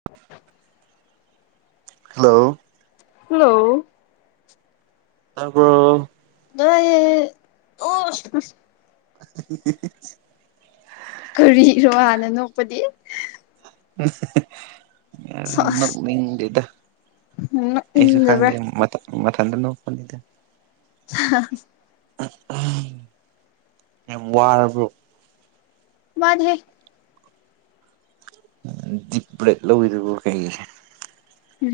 [unintelligible] hello hello ꯇꯥꯕꯔꯣ ꯏ ꯑꯣ [unintelligible] ꯀꯔꯤꯔꯣ ꯍꯥꯟꯅ ꯅꯣꯛꯄꯗꯤ [unintelligible] ꯅꯣꯛꯅꯤꯡꯗꯦꯗ ꯑꯩꯁꯨ ꯈꯪꯗꯦ ꯅꯣꯛꯅꯤꯡꯗꯕ꯭ꯔꯥ ꯃꯇꯝ ꯃꯊꯟꯗꯥ ꯅꯣꯛꯄꯥꯅꯤꯗꯥ [unintelligible] ꯌꯥꯝ ꯋꯥꯔꯕ꯭ꯔꯣ ꯋꯥꯗꯦꯍꯦ ꯗꯤꯄ꯭ꯂꯦꯠ ꯂꯧꯋꯤꯗꯨꯕꯨ ꯀꯩꯒꯤ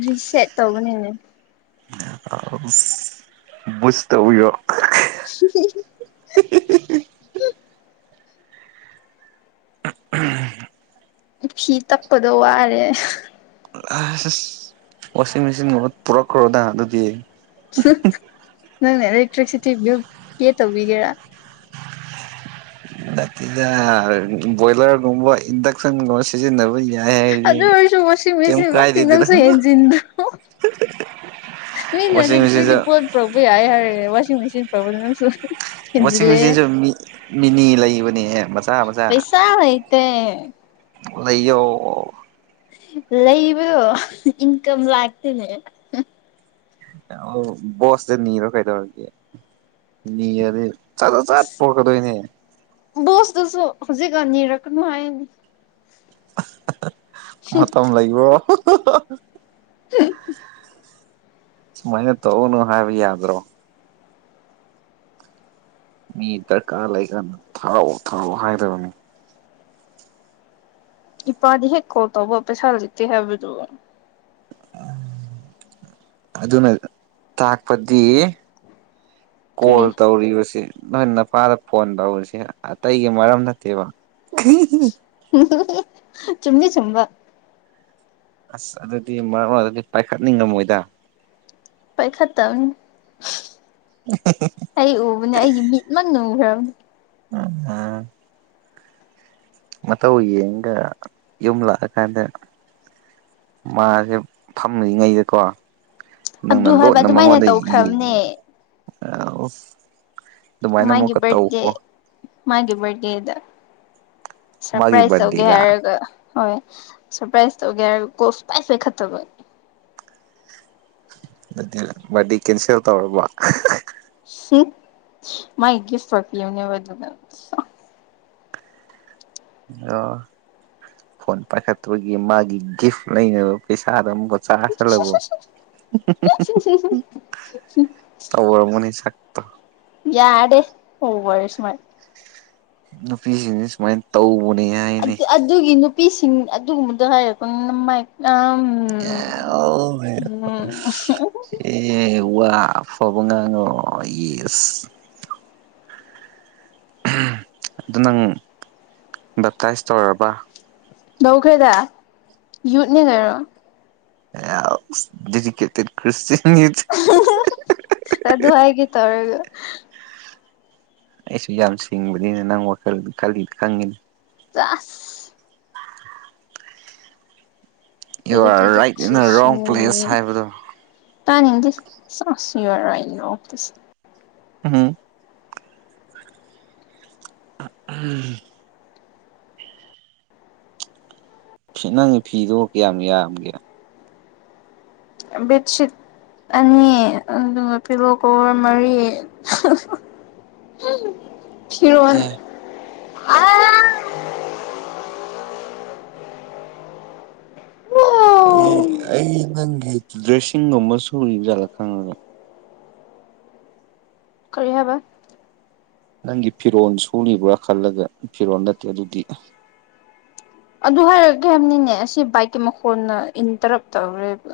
ꯔꯤꯁꯦꯠ ꯇꯧꯕꯅꯤꯅꯦ ꯕꯨꯁ ꯇꯧꯏꯔꯣ [unintelligible] ꯎ ꯎꯝ ꯐꯤ ꯇꯛꯄꯗ ꯋꯥꯔꯦ ꯑꯁ ꯑꯁ ꯋꯥꯁꯤꯡ ꯃꯦꯆꯤꯟꯒꯨꯝꯕ ꯄꯨꯔꯛꯈ꯭ꯔꯣꯗ ꯑꯗꯨꯗꯤ ꯅꯪꯅ ꯑꯦꯂꯦꯛꯇ꯭ꯔꯤꯛꯁꯤꯇꯤ ꯕꯤꯜ ꯄꯦ ꯇꯧꯕꯤꯒꯦꯔꯥ ꯅꯠꯇꯦꯗꯥ ꯕꯣꯏꯂꯔ ꯒꯨꯝꯕꯥ ꯏꯟꯗꯛ- ꯁꯟꯒꯨꯝ ꯁꯤꯖꯤꯟꯅꯕ ꯌꯥꯏ ꯍꯥꯏꯗꯤ ꯑꯗꯨ ꯑꯣꯏꯔꯁꯨ ꯋꯥꯁꯤꯡ ꯃꯦꯆꯤꯟꯃꯛꯇꯤ ꯅꯪꯁꯨ ꯀꯩꯝ꫰ꯀꯥꯏꯗꯦꯗꯅ ꯍꯦꯟꯖꯤꯟꯕ ꯃꯤꯅ ꯏꯂꯦꯛꯇ꯭ꯔꯤꯛꯀꯤ ꯄꯣꯠ ꯄꯨꯔꯛꯄꯥ ꯌꯥꯏ ꯍꯥꯏꯔ ꯋꯥꯁꯤꯡ ꯃꯦꯆꯤꯟ ꯄꯨꯔꯛꯄꯗꯤ ꯅꯪ ꯁꯨ ꯋꯥꯁꯤꯡ ꯃꯦꯆꯤꯟꯁꯨ ꯃꯤ ꯃꯤꯅꯤ ꯂꯩꯕꯅꯦꯍꯦ ꯃꯆꯥ ꯃꯆꯥ ꯄꯩꯁꯥ ꯂꯩꯇꯦ ꯂꯩꯌꯣ ꯂꯩꯕꯗꯣ ꯏꯟꯀꯝ ꯂꯥꯛꯇꯦꯅꯦ ꯕꯣꯁꯇꯥ ꯅꯤꯔꯣ ꯀꯩꯗꯧꯔꯒꯦ ꯅꯤꯔꯗꯤ ꯆꯠ ꯆꯠ ꯆꯠ ꯄꯣꯔꯛꯀꯗꯣꯏꯅꯦ ꯕꯣꯁꯇꯨꯁꯨ ꯍꯧꯖꯤꯛꯀꯥꯟ ꯅꯤꯔꯛꯀꯅꯨ ꯍꯥꯏꯌꯦꯅꯦ ꯃꯇꯝ ꯂꯩꯕꯔꯣ ꯁꯨꯃꯥꯏꯅꯥ ꯇꯧꯋꯨꯅꯨ‌ ꯍꯥꯏꯕ ꯌꯥꯗ꯭ꯔꯣ ꯃꯤ ꯗꯔꯀꯥꯔ ꯂꯩꯀꯥꯟꯗ‌ ꯊꯥꯎꯑꯣ ꯊꯥꯎꯑꯣ ꯍꯥꯏꯗꯕꯅꯤ ꯏꯄꯥꯗꯤ ꯍꯦꯛ ꯀꯣꯜ ꯇꯧꯕ ꯄꯩꯁꯥ ꯂꯩꯇꯦ ꯍꯥꯏꯕꯗꯣ ꯑꯗꯨꯅ ꯇꯥꯛꯄꯗꯤ ꯀꯣꯜ ꯀꯔꯤ ꯇꯧꯔꯤꯕꯁꯦ ꯅꯣꯏ ꯅ- ꯅꯄꯥꯗ ꯐꯣꯟ ꯇꯧꯔꯤꯁꯦ ꯑꯇꯩꯒꯤ ꯃꯔꯝ ꯅꯠꯇꯦꯕ ꯆꯨꯝꯗꯤ ꯆꯨꯝꯕꯥ ꯑꯁ ꯑꯗꯨꯗꯤ ꯃꯔꯛ ꯃꯔꯛꯇꯗꯤ ꯄꯥꯏꯈꯠꯅꯤꯡꯉꯝꯃꯣꯏꯗ ꯄꯥꯏꯈꯠꯇꯝꯅꯦ [unintelligible] ꯑꯩ ꯎꯕꯅꯦ ꯑꯩꯒꯤ ꯃꯤꯠꯃꯛꯅ ꯎꯈ꯭ꯔꯕꯅꯦ ꯎꯝ ꯎꯝ ꯃꯇꯧ ꯌꯦꯡꯉꯒ ꯌꯨꯝ ꯂꯥꯛꯑ ꯀꯥꯟꯗ ꯃꯥꯁꯦ ꯐꯝꯔꯤꯉꯩꯗꯀꯣ ꯑꯗꯨ ꯅꯪꯅ ꯍꯥꯏꯕ ꯂꯣꯠꯅ ꯑꯗꯨꯃꯥꯏꯅ ꯃꯉꯣꯟꯗ ꯌꯦꯡ ꯇꯧꯈ꯭ꯔꯕꯅꯦ ꯑꯁ ꯑꯗꯨꯃꯥꯏꯅ ꯃꯥꯒꯤ ꯑꯃꯨꯛꯀ ꯕꯥꯔꯗꯦ ꯇꯧꯀꯣ ꯃꯥꯒꯤ ꯕꯥꯔꯗꯦꯗ ꯃꯥꯒꯤ ꯁꯔꯄ꯭ꯔꯥꯏꯖ ꯇꯧꯒꯦ ꯕꯥꯔꯗꯦꯗ ꯍꯥꯏꯔꯒ ꯍꯣꯏ ꯁꯔꯄ꯭ꯔꯥꯏꯖ ꯇꯧꯒꯦ ꯍꯥꯏꯔ ꯀꯣꯜ ꯁꯨꯛꯄꯥꯏ ꯄꯥꯏ ꯈꯠꯇꯕ ꯑꯗꯨ ꯕꯥꯔꯗꯦ ꯀꯦꯟꯁꯦꯜ ꯇꯧꯔꯕꯣ ꯁꯤ ꯃꯥꯥꯏ ꯒꯤꯐ [inaudible] ꯑꯣ ꯐꯣꯟ ꯄꯥꯏꯈꯠꯇꯕꯒꯤ ꯃꯥꯒꯤ ꯒꯤꯐ ꯂꯩꯅꯕ ꯄꯩꯁꯥꯗꯣ ꯑꯃꯨꯛꯀ [inaudible] ꯁꯜꯂꯕꯣ ꯇꯧꯔꯝꯒꯅꯤ ꯁꯛ ꯌꯥꯔꯦ ꯑꯣꯕꯔꯁꯃ꯭ꯔꯥꯠ ꯅꯨꯄꯤꯁꯤꯡꯁꯦ ꯁꯨꯃꯥꯏ ꯇꯧꯕꯅꯤꯍꯦ ꯑꯗꯨꯒꯤ ꯅꯨꯄꯤꯁꯤꯡ ꯑꯗꯨꯒꯨꯝꯕꯗꯣ ꯍꯥꯏꯌꯣ ꯅꯃꯥꯏ [inaudible] ꯌꯥꯑꯣ ꯍꯥꯏꯕ ꯎꯝ ꯑꯦ ꯋꯥ ꯐꯕ ꯉꯥꯡꯉꯣ ꯌꯦꯁ ꯑꯗꯨ ꯅꯪ ꯚꯦꯞꯇꯥꯏꯁ ꯇꯧꯔꯕ ꯂꯧꯈ꯭ꯔꯦꯗ ꯌꯨꯠꯅꯤꯅꯔꯣ [inaudible] ꯑꯗꯨꯗꯤ [inaudible] ꯑꯗꯨ ꯍꯥꯏꯒꯦ ꯇꯧꯔꯒ ꯑꯩꯁꯨ ꯌꯥꯝ ꯁꯤꯡꯕꯅꯤꯅ ꯅꯪ ꯋꯥꯈꯜ ꯈꯜꯂꯤ ꯈꯪꯉꯦꯅꯦ ꯆꯥ ꯑꯁ you are educated right and wrong place ꯁꯨꯁꯤꯡ ꯍꯥꯏꯕꯗꯣ ꯇꯥꯅꯤꯡꯗꯦ [inaudible] U are right no please um uh um ꯅꯪꯒꯤ ꯐꯤꯗꯣ ꯀꯌꯥꯝ ꯌꯥꯝꯒꯦ ꯕꯦꯗ ꯁꯤꯠ ꯑꯅꯤ ꯑꯗꯨꯒ ꯄꯤꯂꯣꯀꯣꯕꯔ ꯃꯔꯤ ꯐꯤꯔꯣꯟ ꯑꯦ ꯑꯁ ꯑꯩ ꯑꯩ ꯅꯪꯒꯤ ꯗ꯭ꯔꯦꯁꯁꯤꯡꯒꯨꯝꯕ ꯁꯨꯔꯤꯕ ꯖꯥꯠꯂ ꯈꯟꯂꯒ ꯀꯔꯤ ꯍꯥꯏꯕ ꯅꯪꯒꯤ ꯐꯤꯔꯣꯜ ꯁꯨꯔꯤꯕ꯭ꯔꯥ ꯈꯜꯂꯒ ꯐꯤꯔꯣꯜ ꯅꯠꯇꯦ ꯑꯗꯨꯗꯤ ꯑꯗꯨ ꯍꯥꯏꯔꯛꯀꯦ ꯍꯥꯏꯕꯅꯤꯅꯦ ꯑꯁꯤ ꯕꯥꯏꯛꯀꯤ ꯃꯈꯣꯟꯅ ꯏꯟꯇꯔꯞ ꯇꯧꯔꯦꯕ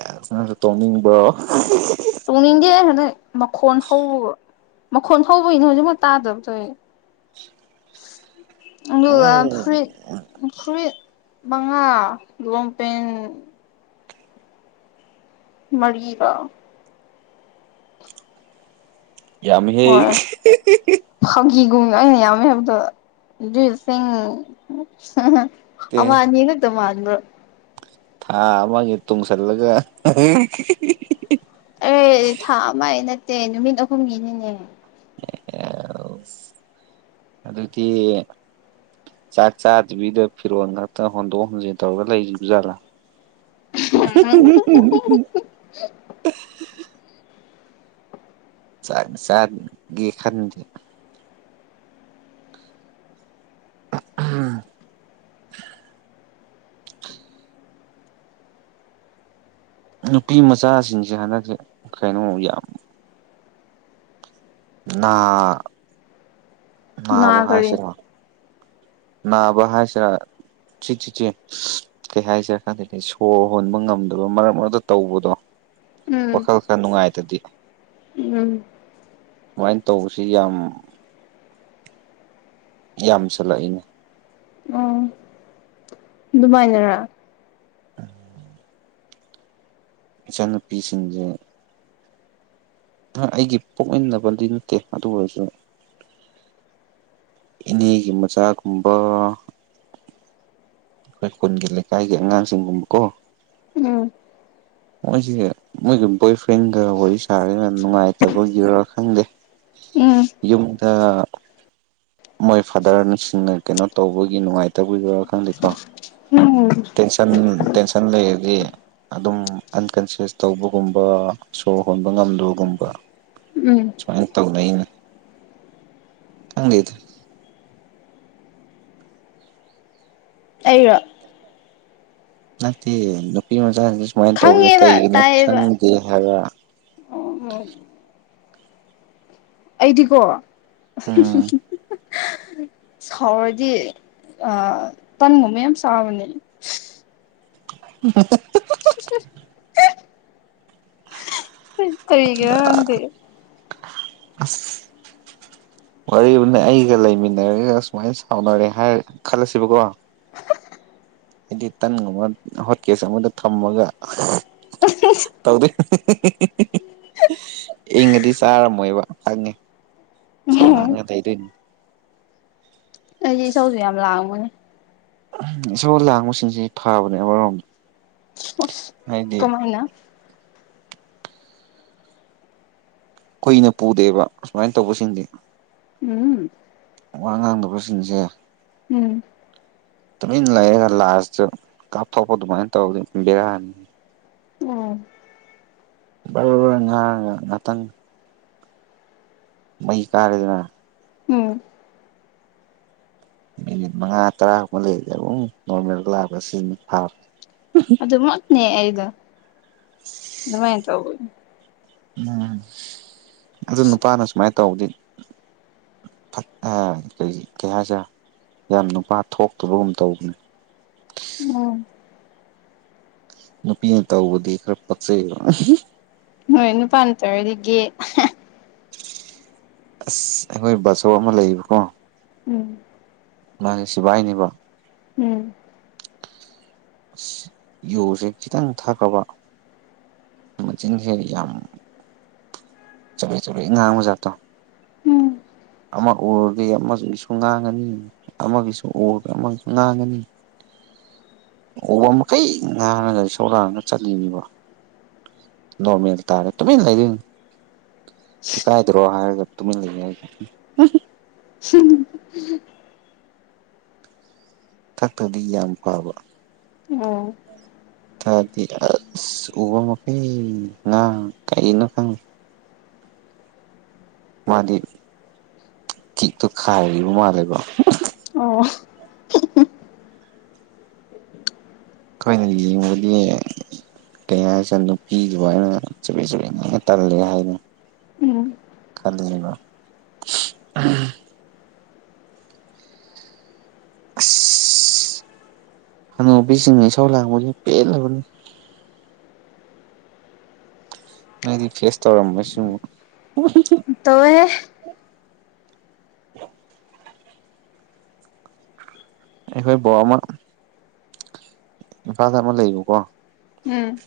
ꯑꯦꯁ ꯅꯪꯁꯨ ꯇꯣꯡꯅꯤꯡꯕ꯭ꯔꯣ ꯇꯣꯡꯅꯤꯡꯗꯦꯗ [inaudible] ꯃꯈꯣꯟ ꯍꯧꯕꯒ ꯃꯈꯣꯟ ꯍꯧꯕꯒꯤꯅꯦ ꯍꯧꯖꯤꯛꯃꯛ ꯇꯥꯗꯕꯗꯣ ꯑꯩ ꯑꯗꯨꯒ ꯎꯝ ꯐꯨꯔꯤꯠ ꯐꯨꯔꯤꯠ ꯃꯉꯥ ꯂꯣꯡꯄꯦꯟꯠ ꯃꯔꯤꯒ ꯌꯥꯝꯃꯤꯍꯦ ꯍꯣꯏ ꯐꯥꯒꯤꯒꯨꯝ ꯑꯩꯅ ꯌꯥꯝꯃꯦ ꯍꯥꯏꯕꯗꯣ [inaudible] ꯇꯦ ꯑꯃ ꯑꯅꯤ ꯈꯛꯇ ꯃꯥꯟꯕ꯭ꯔꯣ ꯊꯥ ꯑꯃꯒꯤ ꯇꯨꯡꯁꯜꯂꯒ ꯑꯩ ꯊꯥ ꯑꯃꯩ ꯅꯠꯇꯦ ꯅꯨꯃꯤꯠ ꯑꯍꯨꯝꯅꯤꯅꯤꯅꯦ ꯑꯦ ꯑꯗꯨꯗꯤ ꯆꯥꯛ ꯆꯥꯗꯕꯤꯗ ꯐꯤꯔꯣꯜ ꯈꯛꯇ ꯍꯣꯟꯗꯣꯛ ꯍꯣꯟꯖꯤꯟ ꯇꯧꯔꯒ ꯂꯩꯔꯤꯕ ꯖꯥꯠꯂꯥ [unintelligible] ꯆꯥꯛ ꯆꯥ ꯒꯦ ꯈꯟꯗꯦ ꯑꯍꯝ ꯅꯨꯄꯤ ꯃꯆꯥꯁꯤꯡꯁꯦ ꯍꯟꯗꯛꯁꯦ ꯀꯩꯅꯣ ꯌꯥꯝ ꯅꯥ ꯅꯥꯕ ꯅꯥꯒꯔꯦ ꯍꯥꯏꯁꯤꯔꯥ ꯅꯥꯕ ꯍꯥꯏꯁꯤꯔꯥ ꯁꯤꯆꯤꯛ ꯆꯤꯛꯑꯦ ꯀꯩ ꯍꯥꯏꯖꯦꯔ ꯈꯪꯗꯦ ꯁꯣꯔ ꯍꯣꯟꯕ ꯉꯝꯗꯕ ꯃꯔꯛ ꯃꯔꯛꯇ ꯇꯧꯕꯗꯣ ꯎꯝ ꯋꯥꯈꯜ ꯈꯔ ꯅꯨꯡꯉꯥꯏꯇꯗꯤ ꯎꯝ ꯁꯨꯃꯥꯏ ꯇꯧꯕꯁꯤ ꯌꯥꯝ ꯌꯥꯝꯁꯜꯂꯛꯏꯅꯦ ꯎꯝ ꯑꯗꯨꯃꯥꯏꯅꯔ ꯏꯆꯥꯅꯨꯄꯤ ꯁꯤꯡꯁꯦ ꯑꯥ ꯑꯩꯒꯤ ꯄꯣꯛꯃꯤꯟꯅꯕꯗꯤ ꯅꯠꯇꯦ ꯑꯗꯨ ꯑꯣꯏꯔꯁꯨ ꯏꯅꯦꯒꯤ ꯃꯆꯥꯒꯨꯝꯕ ꯑꯩꯈꯣꯏ ꯈꯨꯟꯒꯤ ꯂꯩꯀꯥꯏꯒꯤ ꯑꯉꯥꯡꯁꯤꯡꯒꯨꯝꯕꯀꯣ ꯎꯝ ꯃꯣꯏꯁꯦ ꯃꯣꯏꯒ ꯕꯣꯏ ꯐ꯭ꯔꯦꯟꯒ ꯋꯥꯔꯤ ꯁꯥꯔꯒ ꯅꯨꯡꯉꯥꯏꯇꯕꯒꯤꯔ ꯈꯪꯗꯦ ꯎꯝ ꯌꯨꯝꯗ ꯃꯣꯏ ꯐꯥꯗꯔ ꯁꯤꯡꯅ ꯀꯩꯅꯣ ꯇꯧꯕꯒꯤ ꯅꯨꯡꯉꯥꯏꯇꯕꯒꯤꯔꯣ ꯈꯪꯗꯦꯀꯣ ꯎꯝ ꯇꯦꯟꯁꯟ ꯇꯦꯟꯁꯟ ꯂꯩꯔꯗꯤ ꯑꯗꯨꯝ ꯑꯟꯀꯟꯁꯤꯌꯁ ꯇꯧꯕꯒꯨꯝꯕ ꯁꯣꯔ ꯍꯣꯟꯕ ꯉꯝꯗꯕꯒꯨꯝꯕ ꯎꯝ ꯁꯨꯃꯥꯏꯅ ꯇꯧꯅꯩꯅ ꯈꯪꯗꯦꯗ ꯑꯩꯔꯣ ꯅꯠꯇꯦ ꯅꯨꯄꯤ ꯃꯆꯥꯁꯤꯁ ꯁꯨꯃꯥꯏꯅ ꯇꯧꯕꯁꯦ ꯈꯪꯉꯦꯕ ꯀꯩꯒꯤꯅꯣ ꯆꯪꯗꯦ ꯍꯥꯏꯕ ꯑꯣ ꯎꯝ ꯑꯩꯗꯤꯀꯣ ꯎꯝ ꯁꯥꯎꯔꯗꯤ ꯑꯥ ꯇꯟꯒꯨꯝꯕ ꯌꯥꯝ ꯆꯥꯕꯅꯤ [unintelligible] ꯀꯩꯒꯤꯔ ꯈꯪꯗꯦ ꯑꯁ ꯋꯥꯔꯤꯕꯨꯅꯦ ꯑꯩꯒ ꯂꯩꯃꯤꯟꯅꯔꯒ ꯁꯨꯃꯥꯏꯅ ꯁꯥꯎꯅꯔꯦ ꯍꯥꯏꯔ ꯈꯜꯂꯁꯤꯕꯀꯣ ꯍꯥꯏꯗꯤ ꯇꯟꯒꯨꯝꯕ ꯍꯣꯠꯀꯦꯁ ꯑꯃꯗ ꯊꯝꯃꯒ ꯇꯧꯗꯣꯏ [unintelligible] ꯏꯪꯉꯗꯤ ꯆꯥꯔꯝꯃꯣꯏꯕ ꯈꯪꯉꯦ ꯢꯁꯧ ꯂꯥꯡꯉ ꯇꯩꯗꯣꯏꯅꯤ ꯑꯩꯗꯤ ꯏꯁꯧꯁꯨ ꯌꯥꯝ ꯂꯥꯡꯕꯅꯦ ꯏꯁꯧ ꯂꯥꯡꯕꯁꯤꯡꯁꯤ ꯐꯥꯕꯅꯦ ꯑꯃꯔꯣꯝꯗ ꯎꯁ ꯍꯥꯏꯗꯤ ꯀꯃꯥꯏꯅ ꯀꯨꯏꯅ ꯄꯨꯗꯦꯕ ꯑꯁꯨꯃꯥꯏꯅ ꯇꯧꯕꯁꯤꯡꯗꯤ ꯎꯝ ꯋꯥ ꯉꯥꯡꯗꯕꯁꯤꯡꯖꯦ ꯎꯝ ꯇꯨꯃꯤꯟ ꯂꯩꯔ ꯂꯥꯏꯥꯁꯇ ꯀꯥꯞꯊꯣꯛꯄ ꯑꯗꯨꯃꯥꯏꯅ ꯇꯧꯗꯤ ꯕꯤꯔꯅꯤ ꯎꯝ ꯕꯔꯥ ꯕꯔꯥ ꯉꯥꯡꯉꯥ ꯉꯥꯇꯪ ꯃꯩ ꯀꯥꯔꯦꯗꯅ ꯎꯝ ꯃꯤꯅꯤꯠ ꯃꯉꯥ ꯇꯔꯥꯒꯨꯛꯕ ꯂꯩꯗꯤ ꯑꯗꯨꯝ ꯅꯣꯔꯃꯦꯜꯒ ꯂꯥꯛꯑꯄ ꯁꯤꯟꯅ ꯐꯥꯕ ꯑꯗꯨꯃꯛꯅꯦ ꯑꯩꯗꯣ ꯑꯗꯨꯃꯥꯏꯅ ꯇꯧꯕꯅꯦ ꯎꯝ ꯑꯗꯨ ꯑꯁ ꯅꯨꯄꯥꯅ ꯁꯨꯃꯥꯏꯅ ꯇꯧꯗꯤ ꯀꯩ ꯍꯥꯏꯁꯤꯔ ꯌꯥꯝ ꯅꯨꯄꯥ ꯊꯣꯛꯇꯕꯒꯨꯝ ꯇꯧꯕꯅꯤ ꯎꯝ ꯅꯨꯄꯤꯅ ꯇꯧꯕꯗꯤ ꯈꯔ ꯄꯛꯆꯩꯕ ꯅꯣꯏ ꯅꯨꯄꯥꯇꯔꯣꯏꯗꯒꯤ ꯒꯦ ꯑꯁ ꯑꯩꯈꯣꯏ ꯕꯥꯁꯣꯞ ꯑꯃ ꯂꯩꯌꯦꯕꯀꯣ ꯎꯝ ꯃꯥꯒꯤ ꯁꯤꯕꯥꯏꯅꯦꯕꯣ ꯎꯝ ꯑꯁ ꯌꯣꯁꯦ ꯈꯤꯇꯪ ꯊꯛꯈꯔꯕ ꯃꯆꯤꯟꯖꯦ ꯌꯥꯝ ꯆꯕꯦꯠ ꯆꯕꯦꯠ ꯉꯍꯥꯡꯕ ꯖꯥꯠꯇꯣ ꯎꯝ ꯑꯃ ꯎꯔꯗꯤ ꯑꯃꯁꯨꯁꯨ ꯉꯥꯡꯉꯅꯤ ꯑꯃꯒꯤꯁꯨ ꯑꯣꯔꯒ ꯑꯃꯒꯤ ꯉꯥꯡꯒꯅꯤ ꯎꯕ ꯃꯈꯩ ꯉꯍꯥꯟꯅꯒ ꯁꯣꯛꯂꯛꯑꯒ ꯆꯠꯂꯤꯅꯤꯕ ꯅꯣꯔꯃꯦꯜ ꯇꯥꯔꯥ ꯇꯃꯅ ꯂꯩꯗꯨꯏꯅꯤ ꯏꯀꯥꯏꯗ꯭ꯔꯣ ꯍꯥꯏꯔꯒ ꯇꯨꯃꯤꯟ ꯂꯩꯌꫭ ꯍꯥꯏꯌꯦ ꯍꯨꯝ ꯊꯥꯛꯇꯗꯤ ꯌꯥꯝ ꯐꯕ ꯑꫭ ꯊꯥꯛꯑꯗꯤ ꯑꯁ ꯎꯕ ꯃꯈꯩ ꯉꯥꯡ ꯀꯥꯏꯅꯣ ꯈꯪ ꯃꯥꯗꯤ ꯀꯤꯛꯇꯣ ꯈꯥꯏꯔꯤꯕ ꯃꯥꯜꯂꯦꯕ ꯑꯣ ꯈꯣꯏꯅ ꯌꯦꯡꯕꯗꯤ ꯀꯩ ꯍꯥꯏꯁꯤꯔ ꯅꯨꯄꯤꯒꯤ ꯋꯅꯤꯅ ꯆꯥꯕꯦꯡ ꯆꯥꯕꯦꯡ ꯇꯜꯂꯦ ꯍꯥꯏꯅ ꯎꯝ ꯈꯥꯜꯂꯦꯕ ꯑꯁ ꯍꯅꯨꯕꯤꯁꯤꯡꯙ ꯏꯁꯧ ꯂꯥꯡꯕꯁꯦ ꯄꯦꯜꯂꯕꯅꯤ ꯃꯣꯏꯗꯤ ꯐꯦꯁ ꯇꯧꯔꯝꯃꯣꯏ ꯁꯤꯝ ꯇꯧꯋꯦ ꯑꯩꯈꯣꯏ ꯕꯣꯛ ꯑꯃ ꯏꯝꯐꯥꯜꯗ ꯑꯃ ꯂꯩꯌꯦꯕꯀꯣ ꯎꯝ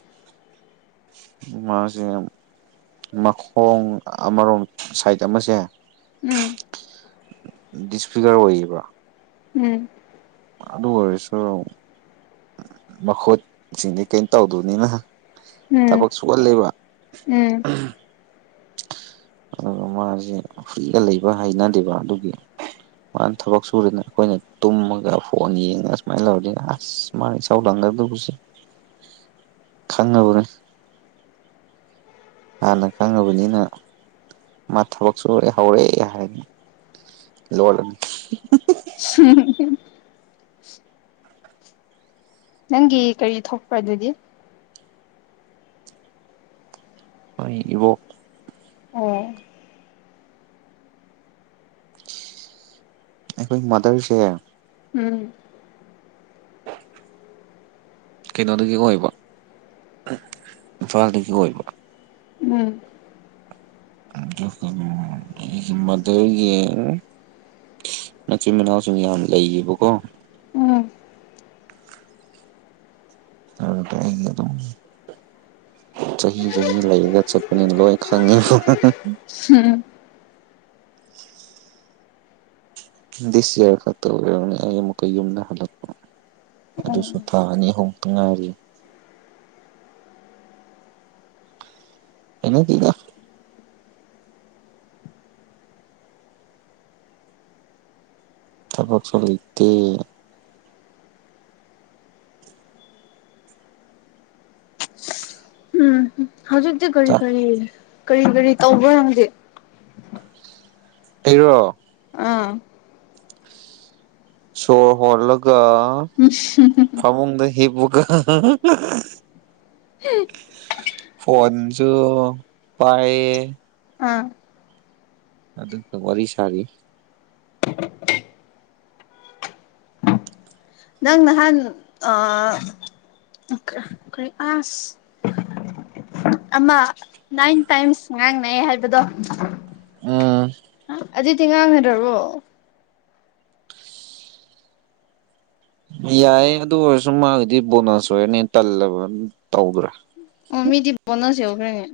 ꯃꯥꯖꯦ ꯃꯈꯣꯡ ꯑꯃꯔꯣꯝ ꯁꯥꯏꯠ ꯑꯃꯁꯦ ꯎꯝ ꯗꯤꯁꯐꯤꯒꯔ ꯑꯣꯏꯔꯤꯕ꯭ꯔꯥ ꯎꯝ ꯑꯗꯨ ꯑꯣꯏꯔꯁꯨ ꯃꯈꯨꯠꯁꯤꯡꯗꯤ ꯀꯩꯝ ꯇꯧꯗꯕꯅꯤꯅ ꯎꯝ ꯊꯕꯛ ꯁꯨꯒꯜꯂꯦꯕ ꯎꯝ ꯑꯗꯨꯒ ꯃꯥꯖꯤ ꯐ꯭ꯔꯤꯗ ꯂꯩꯕ ꯍꯩꯅꯗꯦꯕ ꯑꯗꯨꯒꯤ ꯃꯥꯅ ꯊꯕꯛ ꯁꯨꯔꯅ ꯑꯈꯣꯏꯅ ꯇꯨꯝꯃꯒ ꯐꯣꯟ ꯌꯦꯡꯉ ꯁꯨꯃꯥꯏꯅ ꯇꯧꯔꯗꯤ ꯑꯁ ꯃꯥꯥꯅ ꯏꯁꯧ ꯂꯥꯡꯅꯔꯝꯗꯧꯕꯁꯤ ꯈꯪꯉꯕꯅꯦ ꯍꯥꯟꯅ ꯈꯪꯉꯕꯅꯤꯅ ꯃꯥ ꯊꯕꯛ ꯁꯨꯔꯦ ꯍꯧꯔꯦ ꯍꯥꯏꯔꯅꯤ ꯂꯣꯠꯂꯅꯤ [unintelligible] ꯅꯪꯒꯤ ꯀꯔꯤ ꯊꯣꯛꯄ꯭ꯔꯥ ꯗꯨꯗꯤ ꯑꯩ ꯏꯕꯣꯛ ꯑꯣ ꯑꯩꯈꯣꯏ ꯃꯥꯗꯔꯁꯦ ꯎꯝ ꯀꯩꯅꯣꯗꯒꯤ ꯑꯣꯏꯕ ꯏꯝꯐꯥꯜꯗꯒꯤ ꯑꯣꯏꯕ ꯎꯝ ꯑꯗꯨꯒꯅꯦ ꯑꯩꯒꯤ ꯃꯗꯔꯒꯤ ꯃꯆꯤꯟ ꯃꯅꯥꯎꯁꯤꯡ ꯌꯥꯝ ꯂꯩꯌꯦꯕꯀꯣ ꯎꯝ ꯑꯗꯨꯗ ꯑꯩꯒꯤ ꯑꯗꯨꯝ ꯆꯍꯤ ꯆꯍꯤ ꯂꯩꯔꯒ ꯆꯠꯄꯅꯤꯅ ꯂꯣꯏ ꯈꯪꯉꯦꯕ [unintelligible] ꯗꯤꯁ ꯌꯥꯔ ꯈꯛꯇꯥ ꯑꯣꯏꯔꯝꯒꯅꯤ ꯑꯩ ꯑꯃꯨꯛꯀ ꯌꯨꯝꯗ ꯍꯜꯂꯛꯄ ꯑꯗꯨꯁꯨ ꯊꯥ ꯑꯅꯤꯍꯨꯝ ꯈꯛꯇ ꯉꯥꯏꯔꯤ ꯍꯩꯅꯗꯦꯗ ꯊꯕꯛꯁꯨ ꯂꯩꯇꯦ ꯎꯝ ꯍꯨꯝ ꯍꯧꯖꯤꯛꯇꯤ ꯀꯔꯤ ꯀꯔꯤ ꯀꯔꯤ ꯀꯔꯤ ꯇꯧꯕ꯭ꯔ ꯅꯪꯗꯤ ꯑꯩꯔꯣ ꯑꯥ ꯁꯣꯔ ꯍꯣꯜꯂꯒ [unintelligible] ꯐꯃꯨꯡꯗ ꯍꯤꯞꯄꯒ [unintelligible] ꯐꯣꯟꯖꯨ ꯄꯥꯏꯌꯦ ꯑꯥ ꯑꯗꯨꯒ ꯋꯥꯔꯤ ꯁꯥꯔꯤ ꯅꯪ ꯅꯍꯥꯟ ꯑ [unintelligible] ꯀꯔꯤ ꯑꯥꯁ ꯑꯃ ꯅꯥꯏꯟ ꯇꯥꯏꯝꯁ ꯉꯥꯡꯅꯩ ꯍꯥꯏꯕꯗꯣ ꯎꯝ ꯑꯗꯨꯗꯤ ꯉꯥꯡꯅꯗ꯭ꯔꯕꯣ ꯌꯥꯏꯌꯦ ꯑꯗꯨ ꯑꯣꯏꯔꯁꯨ ꯃꯥꯒꯤꯗꯤ ꯕꯣꯅꯁ ꯑꯣꯏꯔꯅꯦ ꯇꯜꯂꯕ ꯇꯧꯗ꯭ꯔꯦ ꯑꯣ ꯃꯤꯗꯤ ꯕꯣꯅꯁ ꯌꯧꯈ꯭ꯔꯦꯅꯦ